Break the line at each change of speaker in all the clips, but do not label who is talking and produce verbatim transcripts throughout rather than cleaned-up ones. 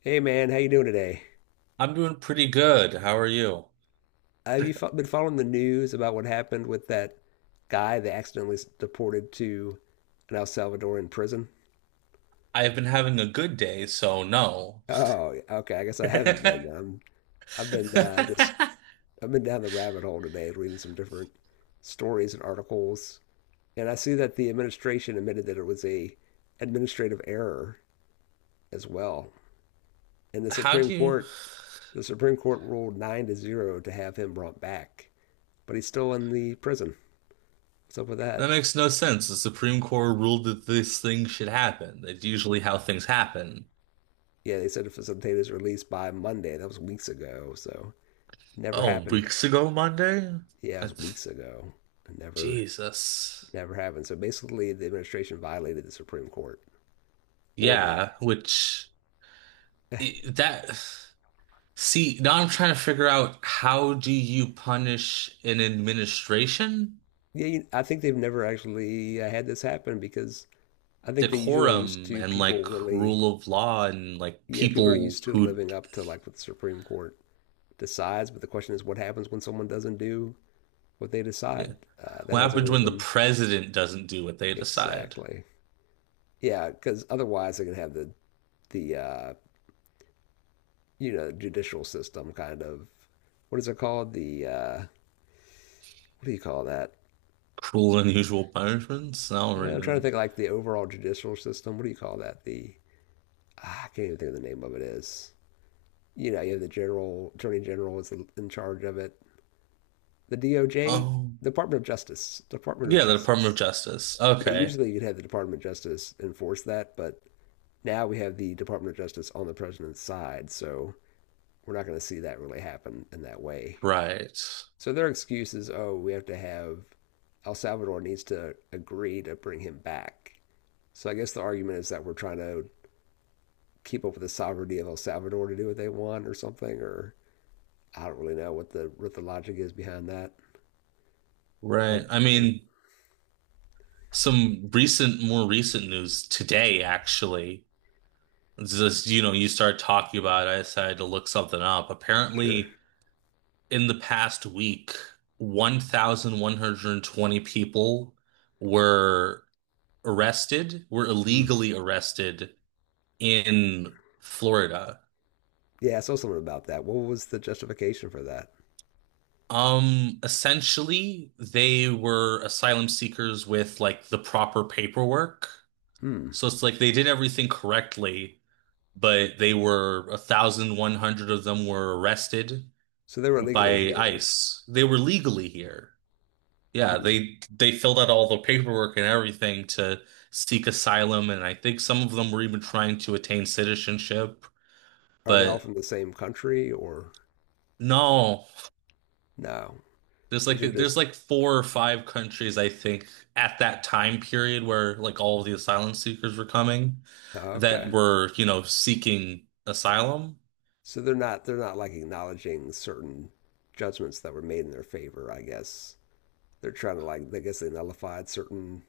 Hey man, how you doing today?
I'm doing pretty good. How are you?
Have you fo- been following the news about what happened with that guy they accidentally s- deported to an El Salvadoran prison?
I've been having a good day, so no.
Oh, okay. I guess I haven't been then. I'm, I've been uh, just I've been down the rabbit hole today, reading some different stories and articles, and I see that the administration admitted that it was a administrative error as well. And the
How
Supreme
do you?
Court, the Supreme Court ruled nine to zero to have him brought back, but he's still in the prison. What's up with
That
that?
makes no sense. The Supreme Court ruled that this thing should happen. That's usually how things happen.
Yeah, they said to facilitate his release by Monday. That was weeks ago, so never
Oh,
happened.
weeks ago Monday?
Yeah, it
I...
was weeks ago. Never,
Jesus.
never happened. So basically, the administration violated the Supreme Court order.
Yeah, which I- that see, now I'm trying to figure out, how do you punish an administration?
Yeah, I think they've never actually uh, had this happen because I think they usually are used
Decorum
to
and
people
like
really,
rule of law and like
yeah, people are
people
used to
who
living up to like what the Supreme Court decides. But the question is, what happens when someone doesn't do what they
yeah.
decide? Uh, that
What
hasn't
happens
really
when the
been
president doesn't do what they decide?
exactly. Yeah, because otherwise they're gonna have the the uh, you know, judicial system kind of, what is it called? The uh, what do you call that?
Cruel and unusual punishments? Snellring
I'm trying to
and
think like the overall judicial system. What do you call that? The ah, I can't even think of the name of it is. You know, you have the general attorney general is in charge of it. The D O J,
oh
Department of Justice, Department of
yeah, the Department of
Justice.
Justice.
Yeah,
Okay.
usually you'd have the Department of Justice enforce that, but now we have the Department of Justice on the president's side, so we're not going to see that really happen in that way.
Right.
So their excuse is, oh, we have to have El Salvador needs to agree to bring him back. So I guess the argument is that we're trying to keep up with the sovereignty of El Salvador to do what they want or something, or I don't really know what the what the logic is behind that.
Right.
Have,
I
have-
mean, some recent, more recent news today actually. It's just, you know, you start talking about it, I decided to look something up.
sure.
Apparently in the past week, one thousand one hundred twenty people were arrested, were
Hmm.
illegally arrested in Florida.
Yeah, I saw something about that. What was the justification for that?
Um, essentially, they were asylum seekers with like the proper paperwork.
Hmm.
So it's like they did everything correctly, but they were one thousand one hundred of them were arrested
So they were illegally
by
here.
ICE. They were legally here. Yeah,
Hmm.
they they filled out all the paperwork and everything to seek asylum, and I think some of them were even trying to attain citizenship.
Are they all
But
from the same country or
no,
no?
there's like
These are just,
there's like four or five countries I think at that time period where like all of the asylum seekers were coming
oh,
that
okay.
were, you know, seeking asylum.
So they're not, they're not like acknowledging certain judgments that were made in their favor. I guess they're trying to, like, I guess they nullified certain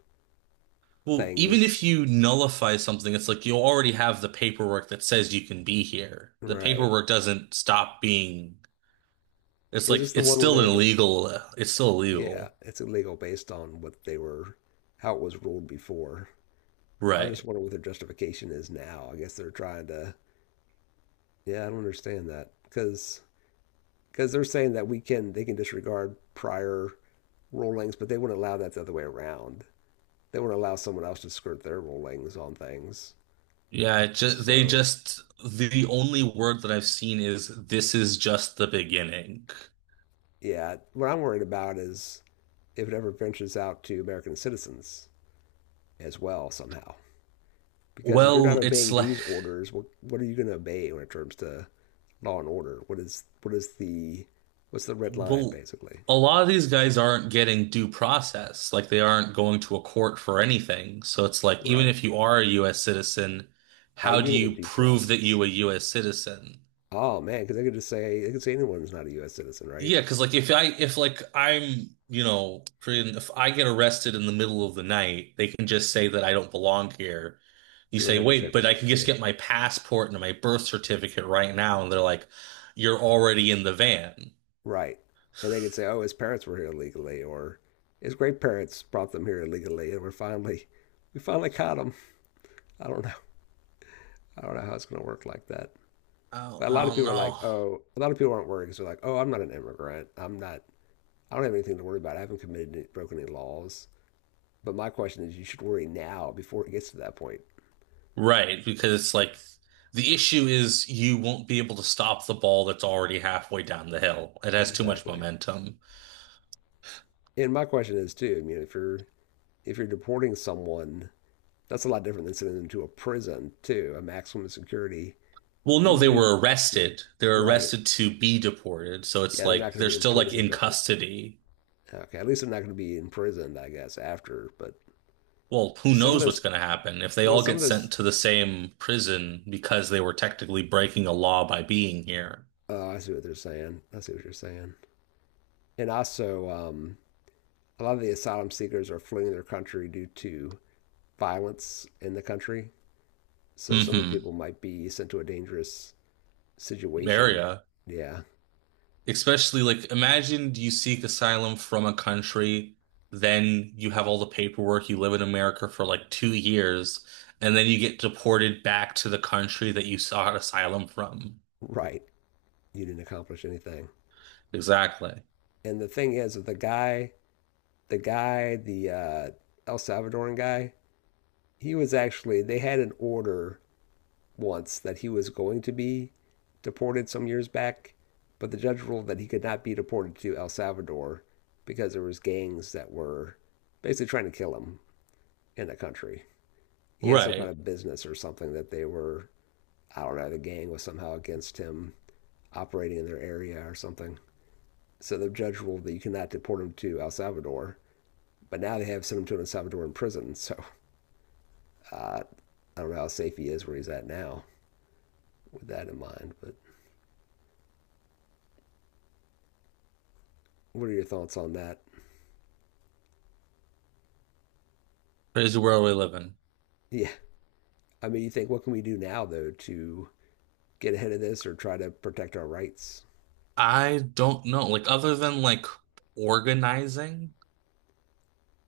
Well, even if
things.
you nullify something, it's like you already have the paperwork that says you can be here. The
Right?
paperwork doesn't stop being. It's
Is
like
this the
it's
one where they
still an
were to,
illegal. uh, It's still
yeah,
illegal,
it's illegal based on what they were, how it was ruled before. I was
right?
just wondering what their justification is now. I guess they're trying to. Yeah, I don't understand that because because they're saying that we can they can disregard prior rulings, but they wouldn't allow that the other way around. They wouldn't allow someone else to skirt their rulings on things.
Yeah, it just they
So,
just the only word that I've seen is this is just the beginning.
yeah, what I'm worried about is if it ever ventures out to American citizens as well somehow. Because if you're not
Well, it's
obeying
like
these orders, what what are you going to obey when it comes to law and order? What is what is the what's the red line
well,
basically?
a lot of these guys aren't getting due process. Like they aren't going to a court for anything. So it's like even
Right.
if you are a U S citizen,
Are
how
you
do
going to get
you
due
prove that
process?
you a U S citizen?
Oh man, because they could just say they could say anyone's not a U S citizen, right?
Yeah, because like if I if like I'm you know pretty- if I get arrested in the middle of the night, they can just say that I don't belong here. You
You don't
say,
have your
wait, but I
paperwork.
can just
Yeah.
get my passport and my birth certificate right now, and they're like, you're already in the van.
Right. And they could say, oh, his parents were here illegally, or his great parents brought them here illegally, and we're finally we finally caught him. I don't know. I don't know how it's going to work like that.
I
But
don't,
a
I
lot of
don't
people are
know.
like, oh, a lot of people aren't worried because they're like, oh, I'm not an immigrant. I'm not, I don't have anything to worry about. I haven't committed any, broken any laws. But my question is, you should worry now before it gets to that point.
Right, because it's like the issue is you won't be able to stop the ball that's already halfway down the hill. It has too much
Exactly.
momentum.
And my question is too. I mean, if you're if you're deporting someone, that's a lot different than sending them to a prison too, a maximum security.
Well,
We
no,
need to
they
be
were arrested. They are
right.
arrested to be deported. So it's
Yeah, they're not
like
going to
they're
be
still like
imprisoned
in
at least.
custody.
Okay, at least they're not going to be imprisoned, I guess, after. But
Well, who
some of
knows
those,
what's going to happen if they
well,
all
some
get
of those
sent to the same prison because they were technically breaking a law by being here.
oh, I see what they're saying. I see what you're saying. And also, um, a lot of the asylum seekers are fleeing their country due to violence in the country. So some of the
Hmm.
people might be sent to a dangerous situation.
Area.
Yeah,
Especially like imagine you seek asylum from a country, then you have all the paperwork, you live in America for like two years, and then you get deported back to the country that you sought asylum from.
right. You didn't accomplish anything.
Exactly.
And the thing is, the guy, the guy, the uh, El Salvadoran guy, he was actually, they had an order once that he was going to be deported some years back, but the judge ruled that he could not be deported to El Salvador because there was gangs that were basically trying to kill him in the country. He had some kind
Right.
of business or something that they were, I don't know, the gang was somehow against him operating in their area or something. So the judge ruled that you cannot deport him to El Salvador. But now they have sent him to El Salvador in prison. So uh, I don't know how safe he is where he's at now with that in mind. But what are your thoughts on that?
Crazy world we live in.
Yeah, I mean, you think, what can we do now, though, to get ahead of this or try to protect our rights?
I don't know. Like other than like organizing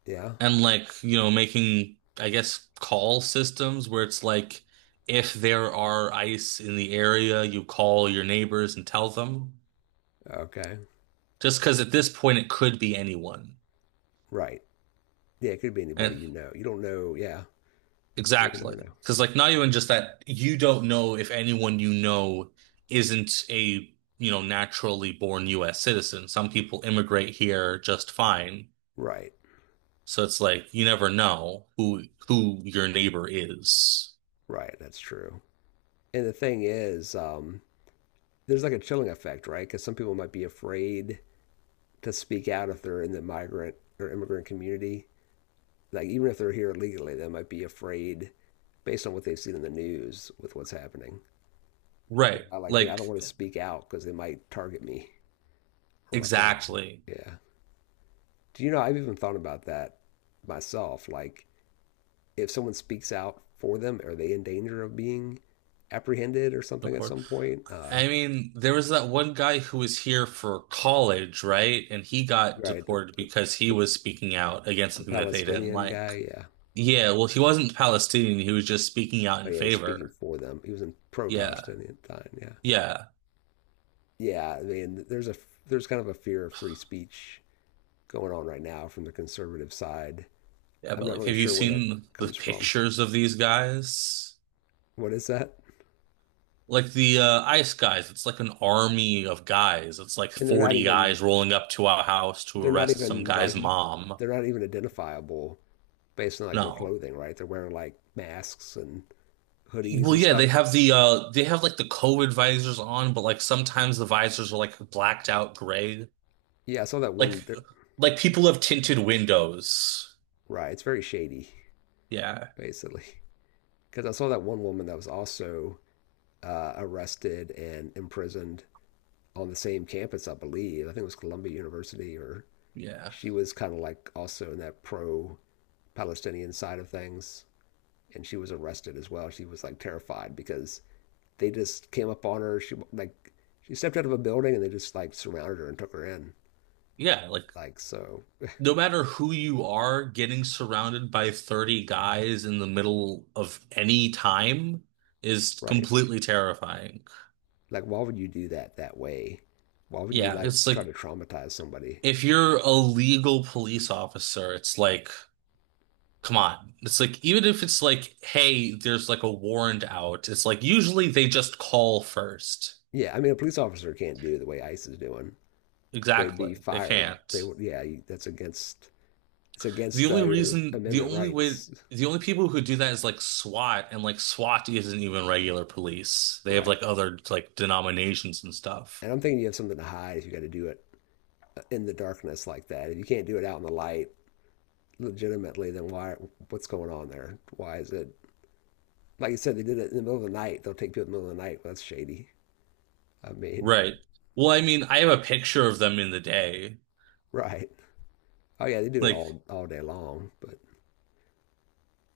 Yeah.
and like, you know, making I guess call systems where it's like if there are ice in the area, you call your neighbors and tell them.
Okay.
Just because at this point it could be anyone.
Right. Yeah, it could be anybody
And
you know. You don't know. Yeah. Yeah, you never
exactly.
know.
Because like not even just that you don't know if anyone you know isn't a, you know, naturally born U S citizen. Some people immigrate here just fine.
Right.
So it's like you never know who who your neighbor is.
Right. That's true. And the thing is, um, there's like a chilling effect, right? Because some people might be afraid to speak out if they're in the migrant or immigrant community. Like, even if they're here legally, they might be afraid based on what they've seen in the news with what's happening. They
Right.
might like think, I
Like
don't want to speak out because they might target me or my family.
exactly.
Yeah. Do you know, I've even thought about that myself. Like, if someone speaks out for them, are they in danger of being apprehended or something at
Newport.
some point? Uh,
I mean, there was that one guy who was here for college, right? And he got
right. The,
deported
the,
because he
the,
was speaking out against
the
something that they didn't
Palestinian
like.
guy. Yeah.
Yeah, well, he wasn't Palestinian, he was just speaking out
Oh,
in
yeah. He's speaking
favor.
for them. He was in
Yeah.
pro-Palestinian time. Yeah.
Yeah.
Yeah. I mean, there's a, there's kind of a fear of free speech going on right now from the conservative side.
Yeah,
I'm
but
not
like
really
have you
sure where that
seen the
comes from.
pictures of these guys?
What is that?
Like the uh, ice guys, it's like an army of guys. It's like
And they're not
forty
even
guys rolling up to our house to
they're not
arrest some
even
guy's
like
mom.
they're not even identifiable based on like their
No.
clothing, right? They're wearing like masks and hoodies
Well,
and
yeah, they
stuff.
have the uh they have like the COVID visors on, but like sometimes the visors are like blacked out gray.
Yeah, I saw that
Like
one. there-
like people have tinted windows.
Right, it's very shady,
Yeah.
basically. Because I saw that one woman that was also uh, arrested and imprisoned on the same campus, I believe. I think it was Columbia University, or
Yeah.
she was kind of like also in that pro-Palestinian side of things, and she was arrested as well. She was like terrified because they just came up on her. She like she stepped out of a building and they just like surrounded her and took her in.
Yeah, like
Like so,
no matter who you are, getting surrounded by thirty guys in the middle of any time is
right?
completely terrifying.
Like why would you do that that way? Why would you
Yeah,
like
it's
try
like
to traumatize somebody?
if you're a legal police officer, it's like, come on. It's like even if it's like, hey, there's like a warrant out, it's like usually they just call first.
Yeah, I mean a police officer can't do the way ICE is doing. They would be
Exactly. They
fired.
can't.
They would yeah, you- that's against, it's
The
against
only
uh, your
reason, the
amendment
only way,
rights.
the only people who do that is like SWAT, and like SWAT isn't even regular police. They have
Right.
like other like denominations and stuff.
And I'm thinking you have something to hide if you got to do it in the darkness like that. If you can't do it out in the light legitimately, then why, what's going on there? Why is it, like you said, they did it in the middle of the night. They'll take people in the middle of the night. Well, that's shady. I mean,
Right. Well, I mean, I have a picture of them in the day.
right. Oh, yeah, they do it
Like
all all day long. But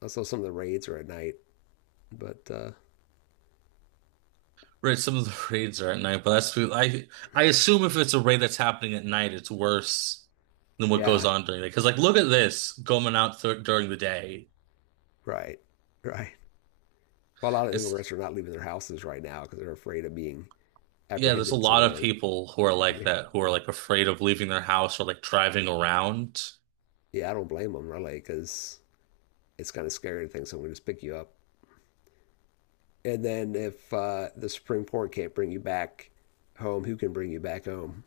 also some of the raids are at night. But uh,
right, some of the raids are at night, but that's I I assume if it's a raid that's happening at night, it's worse than what goes
yeah,
on during the. Because like, look at this going out th during the day.
right, right. Well, a lot of
It's
immigrants are not leaving their houses right now because they're afraid of being
yeah, there's a
apprehended
lot of
somewhere.
people who are like
Yeah,
that, who are like afraid of leaving their house or like driving around.
yeah, I don't blame them really because it's kind of scary to think someone just pick you up. And then if uh, the Supreme Court can't bring you back home, who can bring you back home?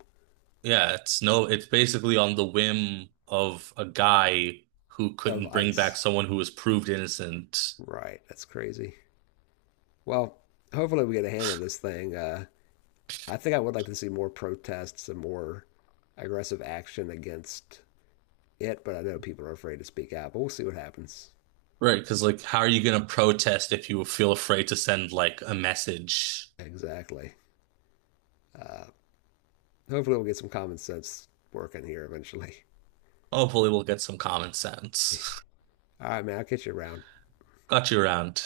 Yeah, it's no, it's basically on the whim of a guy who
Of
couldn't bring back
ICE.
someone who was proved innocent.
Right, that's crazy. Well, hopefully we get a handle on this thing. Uh, I think I would like to see more protests and more aggressive action against it, but I know people are afraid to speak out. But we'll see what happens.
Right, because like, how are you gonna protest if you feel afraid to send like a message?
Exactly. Hopefully we'll get some common sense working here eventually.
Hopefully, we'll get some common sense.
All right, man. I'll catch you around.
Got you around.